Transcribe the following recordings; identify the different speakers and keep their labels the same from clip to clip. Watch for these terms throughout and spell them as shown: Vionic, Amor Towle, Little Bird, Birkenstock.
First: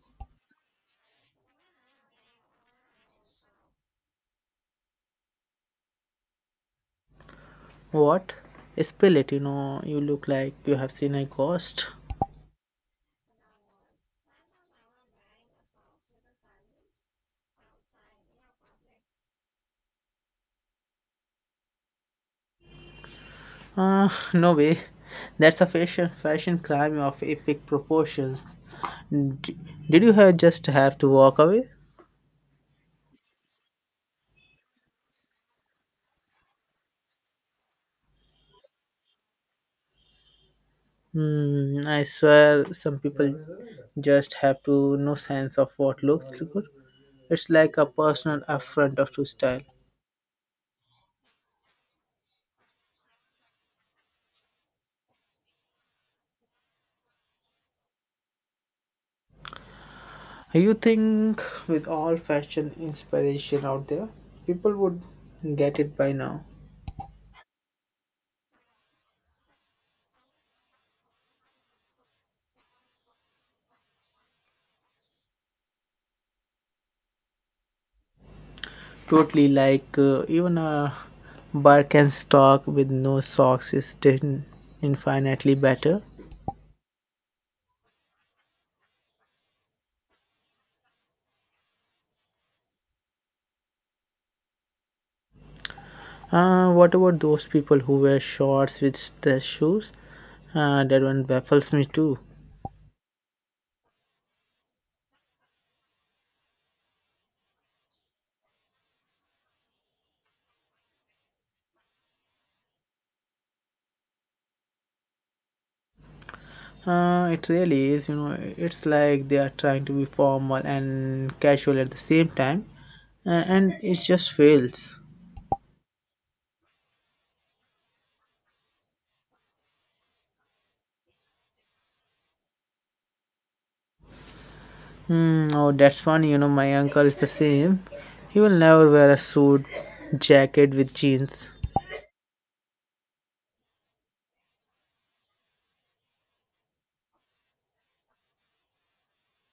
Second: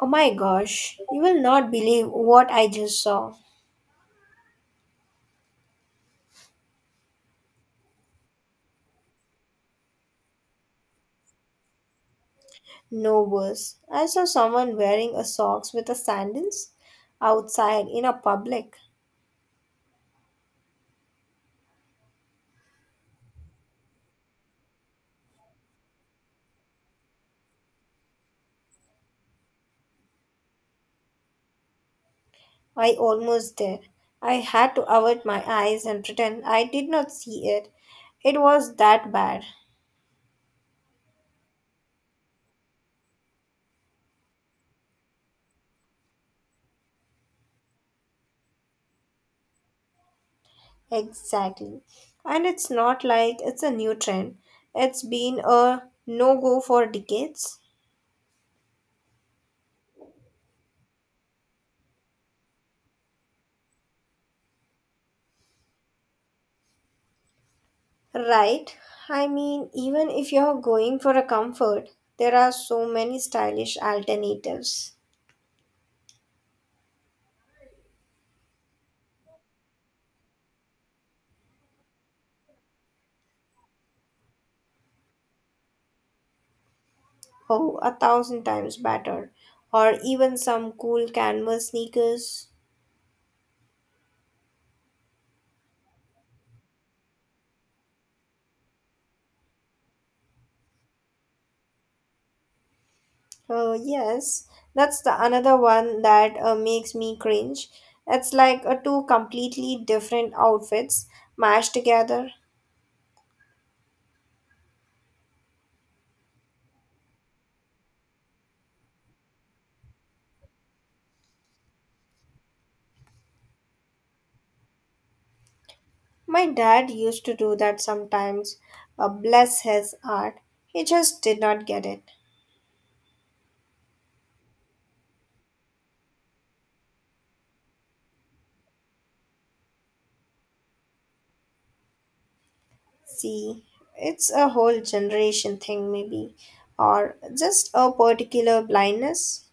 Speaker 1: Oh my gosh, you will not believe what I just saw.
Speaker 2: What? Spell it, you know, you look like you have seen a ghost.
Speaker 1: No worse. I saw someone wearing a socks with a sandals outside in a public.
Speaker 2: Uh, no way. That's a fashion crime of epic proportions. D- did you have just have to walk away?
Speaker 1: I almost did. I had to avert my eyes and pretend I did not see it. It was that bad.
Speaker 2: Hmm, I swear some people just have to no sense of what looks good. It's like a personal affront of to style.
Speaker 1: Exactly. And it's not like it's a new trend. It's been a no go for decades.
Speaker 2: You think with all fashion inspiration out there, people would get it by now.
Speaker 1: Right. I mean, even if you're going for a comfort, there are so many stylish alternatives.
Speaker 2: Totally, like even a Birkenstock with no socks is still infinitely better.
Speaker 1: Oh, a thousand times better. Or even some cool canvas sneakers.
Speaker 2: What about those people who wear shorts with dress shoes? That one baffles me too.
Speaker 1: Oh, yes. That's the another one that makes me cringe. It's like two completely different outfits mashed together.
Speaker 2: It really is, you know, it's like they are trying to be formal and casual at the same time, and it just fails.
Speaker 1: My dad used to do that sometimes. Bless his heart. He just did not get it.
Speaker 2: Hmm, oh, that's funny. You know, my uncle is the same. He will never wear a suit jacket with jeans.
Speaker 1: See, it's a whole generation thing, maybe, or just a particular blindness.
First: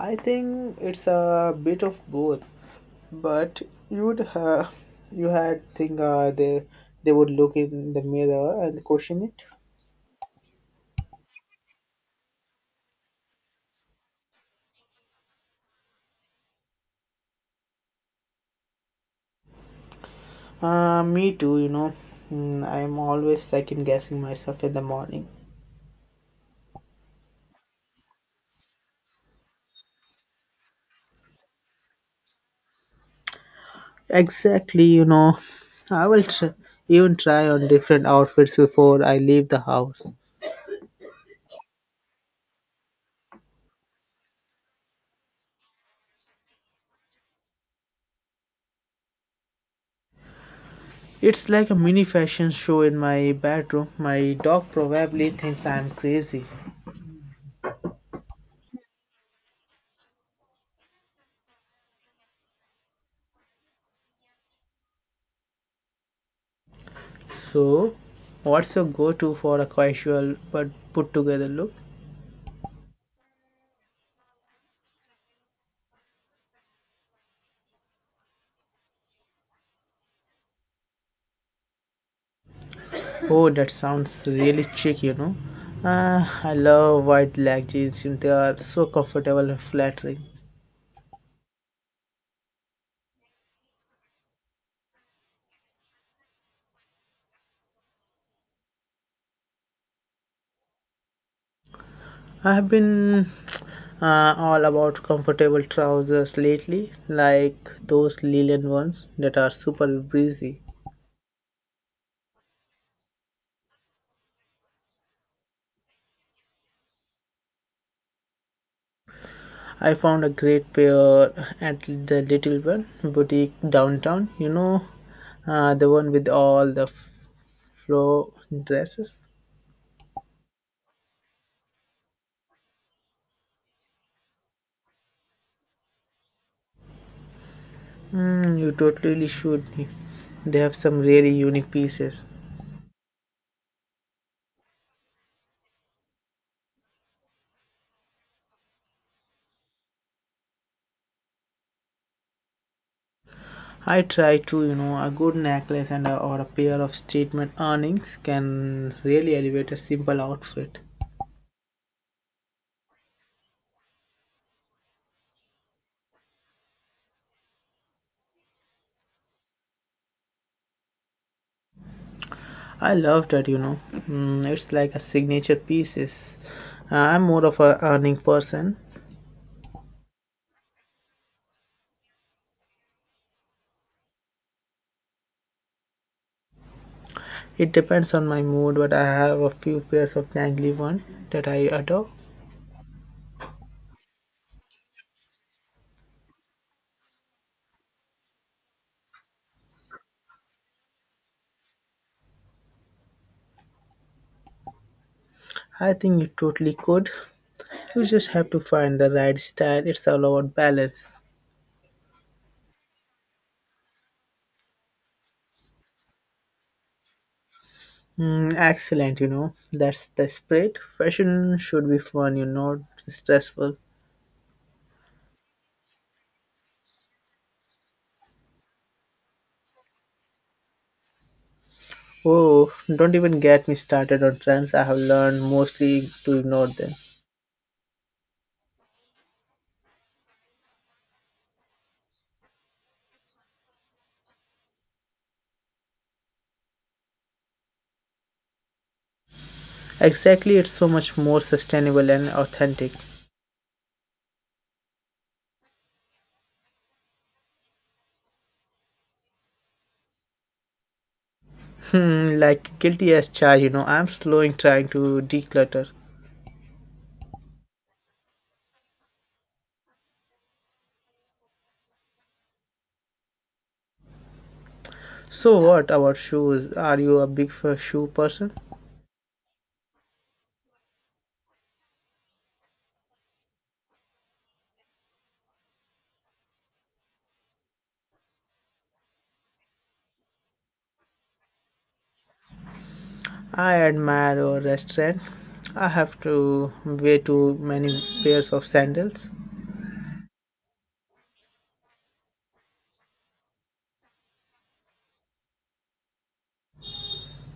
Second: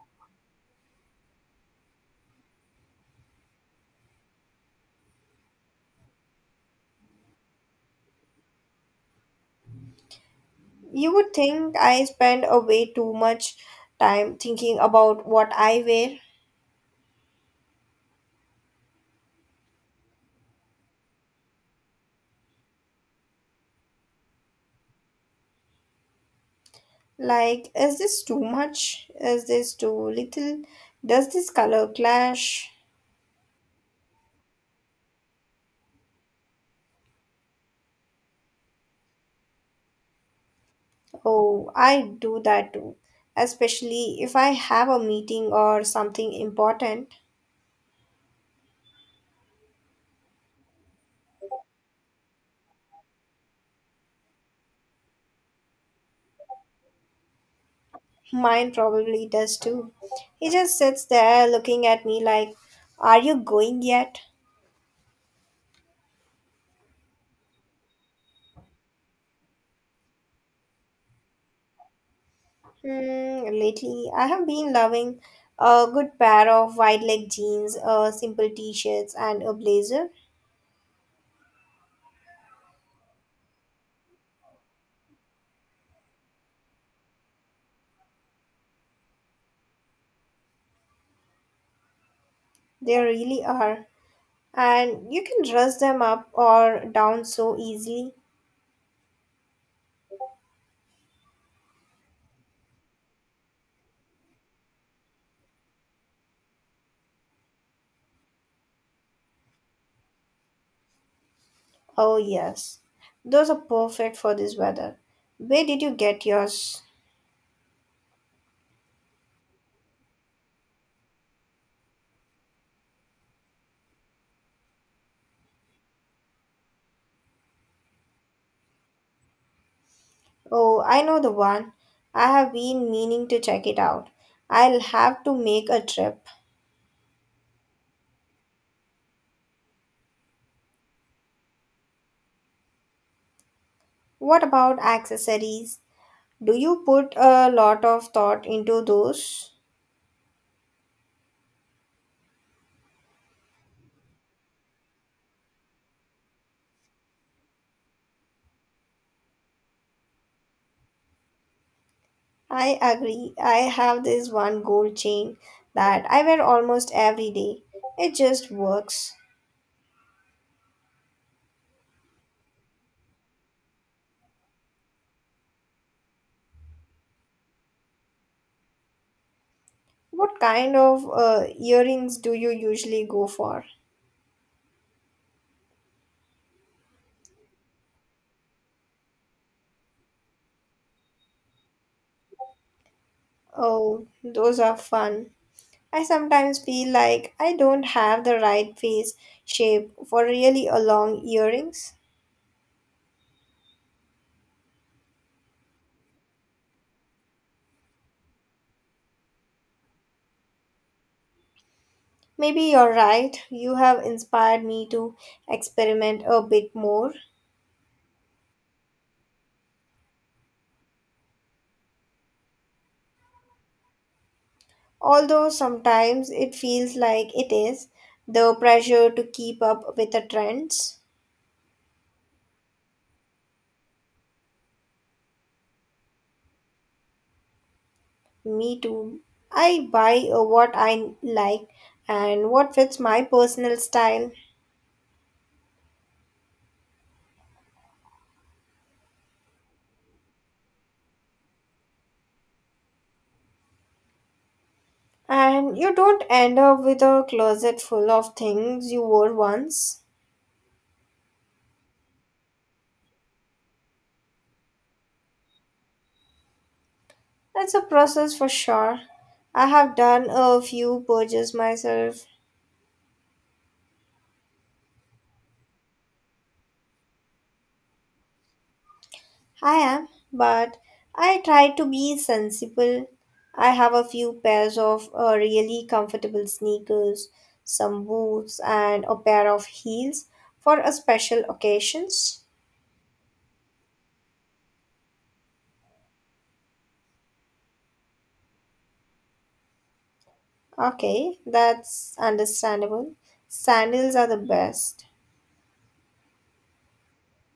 Speaker 2: I think it's a bit of both, but you'd have you had think they would look in the mirror and question it.
Speaker 1: You would think I spend a way too much time thinking about what I wear.
Speaker 2: Me too, you know. Mm, I'm always second guessing myself in the morning.
Speaker 1: Like, is this too much? Is this too little? Does this color clash?
Speaker 2: Exactly, you know. I will tr- even try on different outfits before I leave the house.
Speaker 1: Oh, I do that too, especially if I have a meeting or something important.
Speaker 2: It's like a mini fashion show in my bedroom. My dog probably thinks I'm crazy.
Speaker 1: Mine probably does too. He just sits there looking at me like, are you going yet?
Speaker 2: So, what's your go-to for a casual but put-together look?
Speaker 1: Hmm, lately, I have been loving a good pair of wide leg jeans, a simple t shirts, and a blazer.
Speaker 2: Oh, that sounds really chic, you know. I love white leg jeans. They are so comfortable and flattering.
Speaker 1: They really are. And you can dress them up or down so easily.
Speaker 2: I have been all about comfortable trousers lately, like those linen ones that are super breezy.
Speaker 1: Oh, yes. Those are perfect for this weather. Where did you get yours?
Speaker 2: I found a great pair at the Little Bird boutique downtown. You know, the one with all the flow dresses.
Speaker 1: Oh, I know the one. I have been meaning to check it out. I'll have to make a trip.
Speaker 2: Mm, you totally should. They have some really unique pieces.
Speaker 1: What about accessories? Do you put a lot of thought into those?
Speaker 2: I try to, you know, a good necklace and a, or a pair of statement earrings can really elevate a simple outfit.
Speaker 1: I agree. I have this one gold chain that I wear almost every day. It just works.
Speaker 2: I love that, you know. Mm, it's like a signature pieces. I'm more of a earning person.
Speaker 1: What kind of earrings do you usually go for?
Speaker 2: It depends on my mood, but I have a few pairs of dangly one that I adore.
Speaker 1: Oh, those are fun. I sometimes feel like I don't have the right face shape for really a long earrings.
Speaker 2: I think you totally could. You just have to find the right style. It's all about balance.
Speaker 1: Maybe you're right. You have inspired me to experiment a bit more.
Speaker 2: Mm, excellent, you know. That's the spirit. Fashion should be fun, you know, stressful.
Speaker 1: Although sometimes it feels like it is, the pressure to keep up with the trends.
Speaker 2: Oh, don't even get me started on trends. I have learned mostly to ignore them.
Speaker 1: Me too. I buy what I like and what fits my personal style.
Speaker 2: Exactly, it's so much more sustainable and authentic.
Speaker 1: And you don't end up with a closet full of things you wore once.
Speaker 2: Hmm, like guilty as charged, you know. I'm slowing trying to declutter.
Speaker 1: That's a process for sure. I have done a few purges myself.
Speaker 2: So what about shoes? Are you a big shoe person?
Speaker 1: I am, but I try to be sensible. I have a few pairs of really comfortable sneakers, some boots, and a pair of heels for a special occasions.
Speaker 2: I admire your restaurant. I have to wear too many pairs of sandals.
Speaker 1: Okay, that's understandable. Sandals are the best.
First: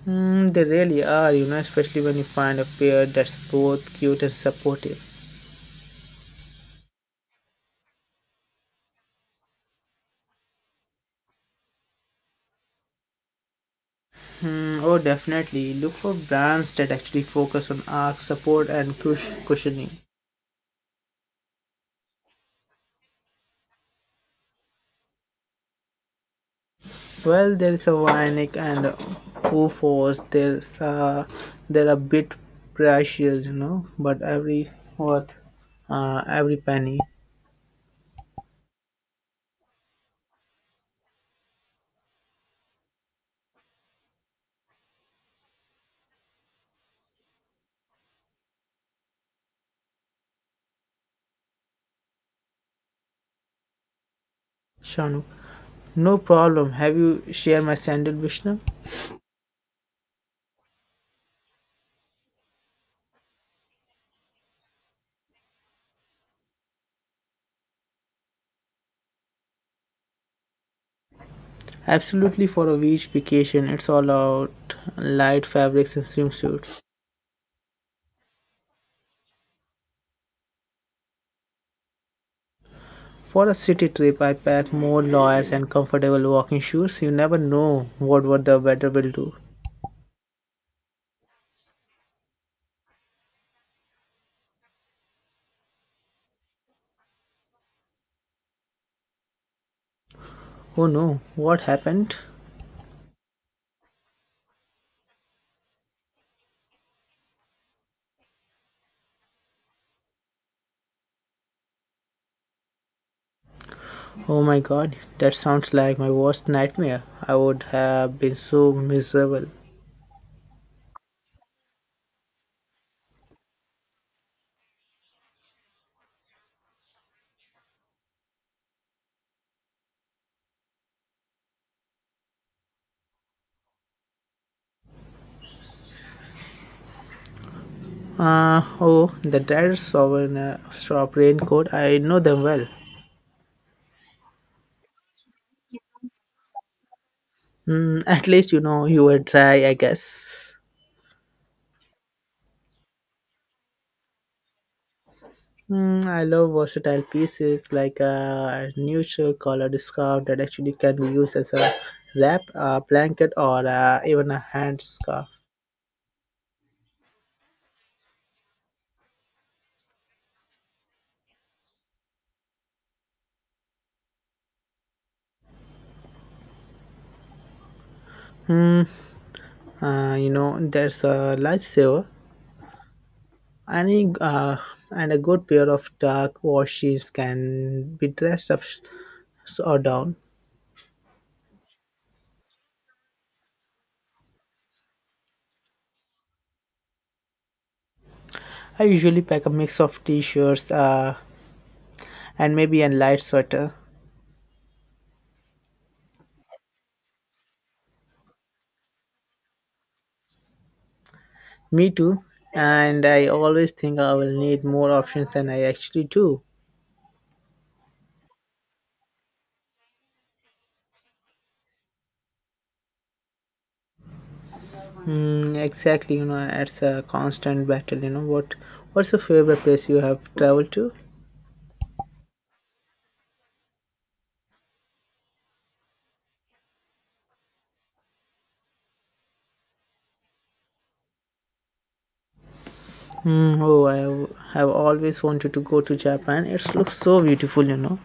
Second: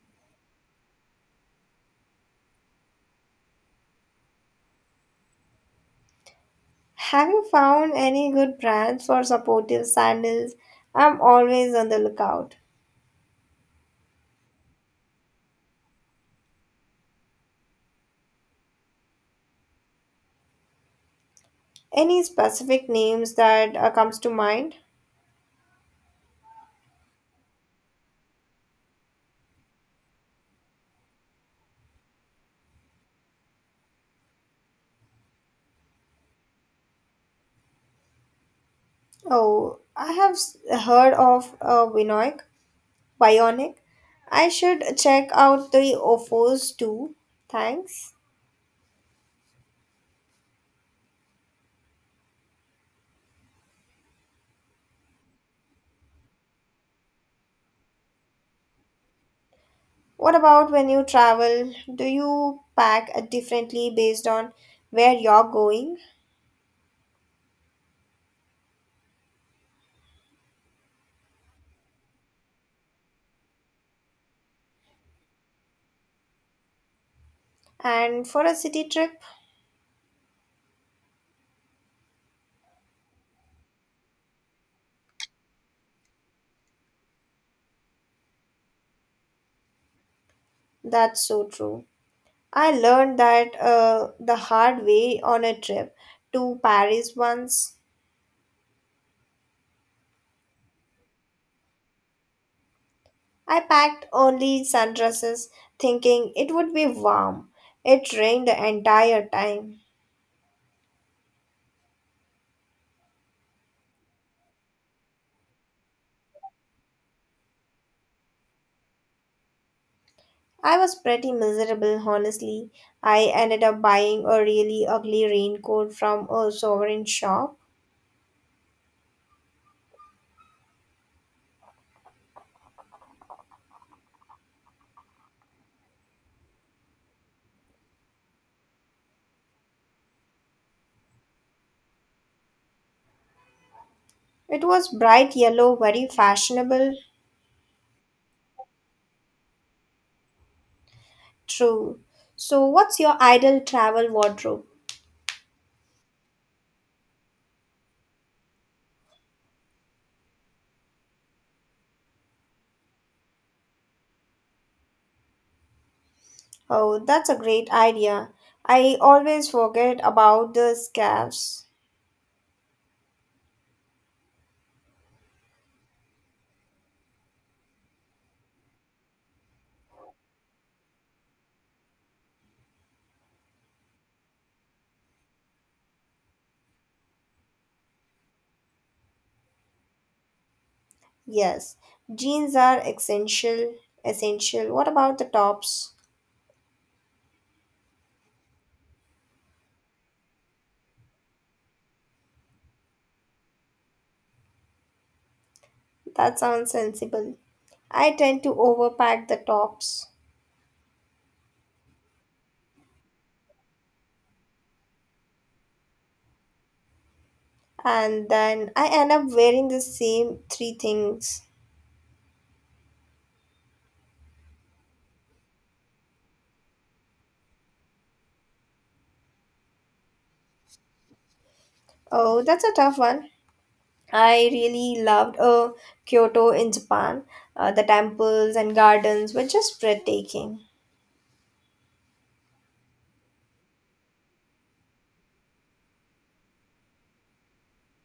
Speaker 2: Mm, they really are, you know, especially when you find a pair that's both cute and supportive.
Speaker 1: Have you found any good brands for supportive sandals? I'm always on the lookout.
Speaker 2: Mm, oh, definitely. Look for brands that actually focus on arch support and cushioning.
Speaker 1: Any specific names that comes to mind?
Speaker 2: Well, there is a Vionic and who force. There's they're a bit precious, you know, but every worth every penny.
Speaker 1: Oh, I have s- heard of Vinoy. Bionic. I should check out the offers too. Thanks.
Speaker 2: Shanu, no problem. Have you shared my sandal, Vishnu?
Speaker 1: What about when you travel? Do you pack differently based on where you're going?
Speaker 2: Absolutely, for a beach vacation. It's all out light fabrics and swimsuits.
Speaker 1: And for a city trip,
Speaker 2: For a city trip, I pack more layers and comfortable walking shoes. You never know what the weather will do.
Speaker 1: that's so true. I learned that the hard way on a trip to Paris once.
Speaker 2: Oh no, what happened?
Speaker 1: I packed only sundresses, thinking it would be warm. It rained the entire time.
Speaker 2: Oh my god, that sounds like my worst nightmare. I would have been so miserable.
Speaker 1: I was pretty miserable, honestly. I ended up buying a really ugly raincoat from a sovereign shop.
Speaker 2: Oh, the dads of an shop raincoat, I know them well.
Speaker 1: It was bright yellow, very fashionable,
Speaker 2: Mm, at least you know you were dry, I guess.
Speaker 1: true. So, what's your ideal travel wardrobe?
Speaker 2: Mm, I love versatile pieces like a neutral colored scarf that actually can be used as a wrap, a blanket, or even a hand scarf.
Speaker 1: Oh, that's a great idea. I always forget about the scarves.
Speaker 2: You know, there's a lifesaver. Any, and a good pair of dark washes can be dressed or down.
Speaker 1: Yes, jeans are essential. Essential. What about the tops?
Speaker 2: I usually pack a mix of t-shirts and maybe a light sweater.
Speaker 1: That sounds sensible. I tend to overpack the tops.
Speaker 2: Me too. And I always think I will need more options than I actually do.
Speaker 1: And then I end up wearing the same three things.
Speaker 2: Mm, exactly, you know, it's a constant battle. You know what? What's your favorite place you have traveled to?
Speaker 1: Oh, that's a tough one. I really loved Kyoto in Japan. The temples and gardens were just breathtaking.
Speaker 2: Mm, oh, I have always wanted to go to Japan. It looks so beautiful, you know.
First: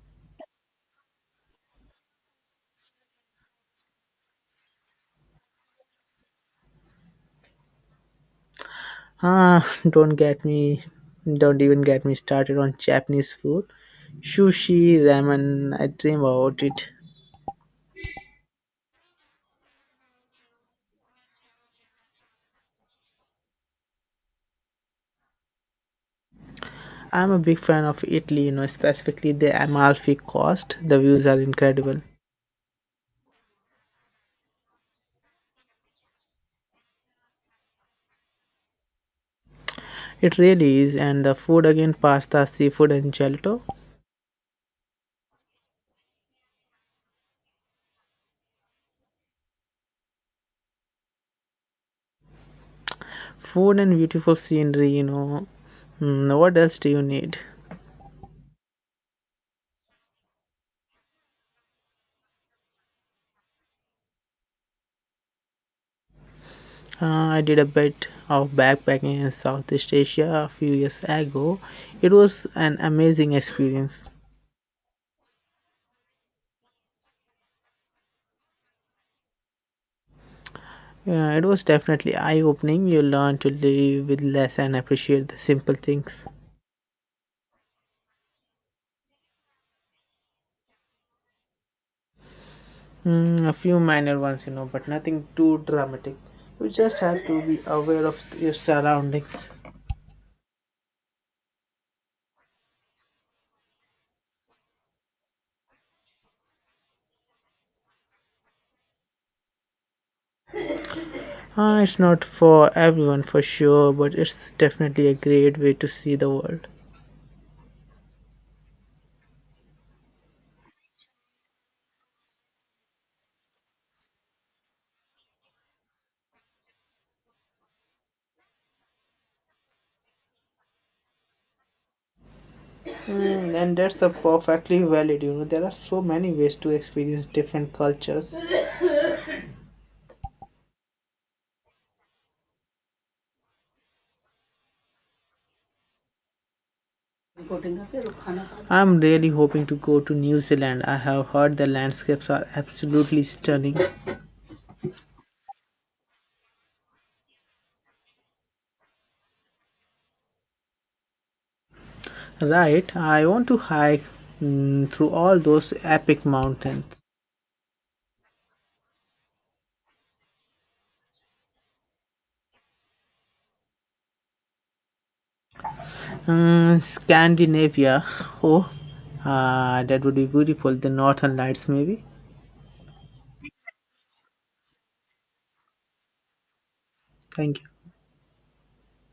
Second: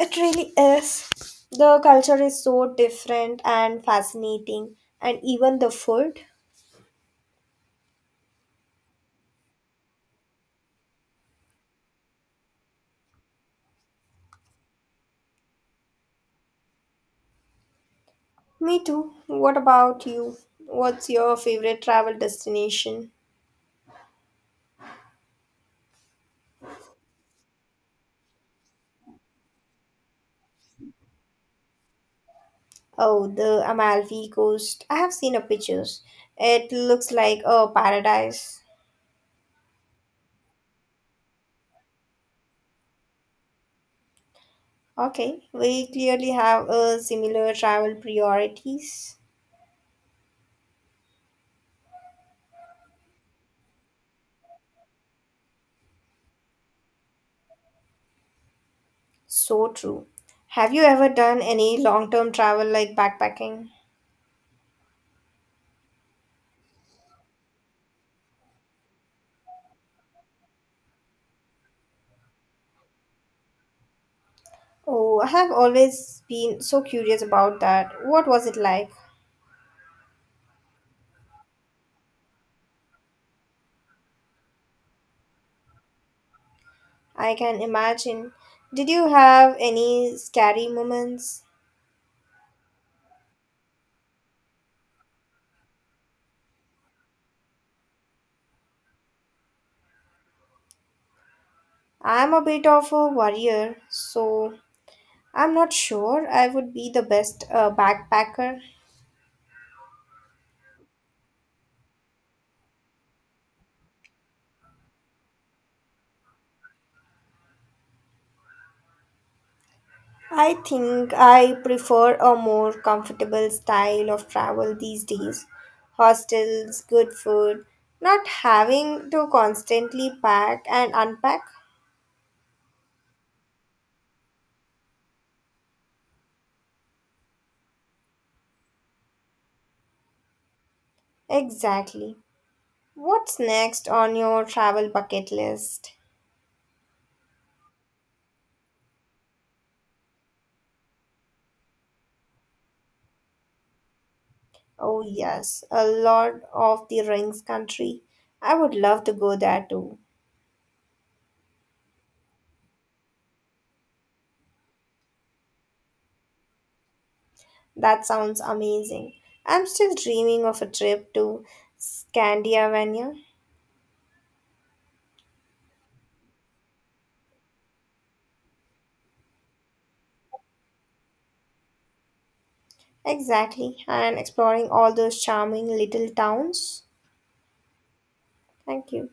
Speaker 1: It really is. The culture is so different and fascinating, and even the food.
Speaker 2: Ah, don't get me, don't even get me started on Japanese food. Sushi, ramen, I dream about it.
Speaker 1: Me too. What about you? What's your favorite travel destination?
Speaker 2: I'm a big fan of Italy, you know, specifically the Amalfi Coast. The views are incredible.
Speaker 1: Oh, the Amalfi Coast. I have seen a pictures. It looks like a paradise.
Speaker 2: It really is, and the food again pasta, seafood, and gelato.
Speaker 1: Okay, we clearly have a similar travel priorities.
Speaker 2: Food and beautiful scenery, you know. Hmm, what else do you need?
Speaker 1: So true. Have you ever done any long-term travel like backpacking?
Speaker 2: Uh, I did a bit of backpacking in Southeast Asia a few years ago. It was an amazing experience.
Speaker 1: Oh, I have always been so curious about that. What was it like?
Speaker 2: Yeah, it was definitely eye-opening. You learn to live with less and appreciate the simple things.
Speaker 1: I can imagine. Did you have any scary moments?
Speaker 2: Mm, a few minor ones, you know, but nothing too dramatic. You just have to be aware of your surroundings.
Speaker 1: I'm a bit of a worrier, so I'm not sure I would be the best backpacker.
Speaker 2: Ah, it's not for everyone for sure, but it's definitely a great way to see the world.
Speaker 1: I think I prefer a more comfortable style of travel these days. Hostels, good food, not having to constantly pack and unpack.
Speaker 2: Mm, and that's a perfectly valid, you know. There are so many ways to experience different cultures.
Speaker 1: Exactly. What's next on your travel bucket list?
Speaker 2: I'm really hoping to go to New Zealand. I have heard the landscapes are absolutely stunning.
Speaker 1: Oh, yes, a lot of the rings country. I would love to go there too.
Speaker 2: Right, I want to hike through all those epic mountains.
Speaker 1: That sounds amazing. I'm still dreaming of a trip to Scandinavia.
Speaker 2: Mm, Scandinavia. Oh, that would be beautiful. The Northern Lights, maybe.
Speaker 1: Exactly, and exploring all those charming little towns.
Speaker 2: Thank you.
Speaker 1: Thank you.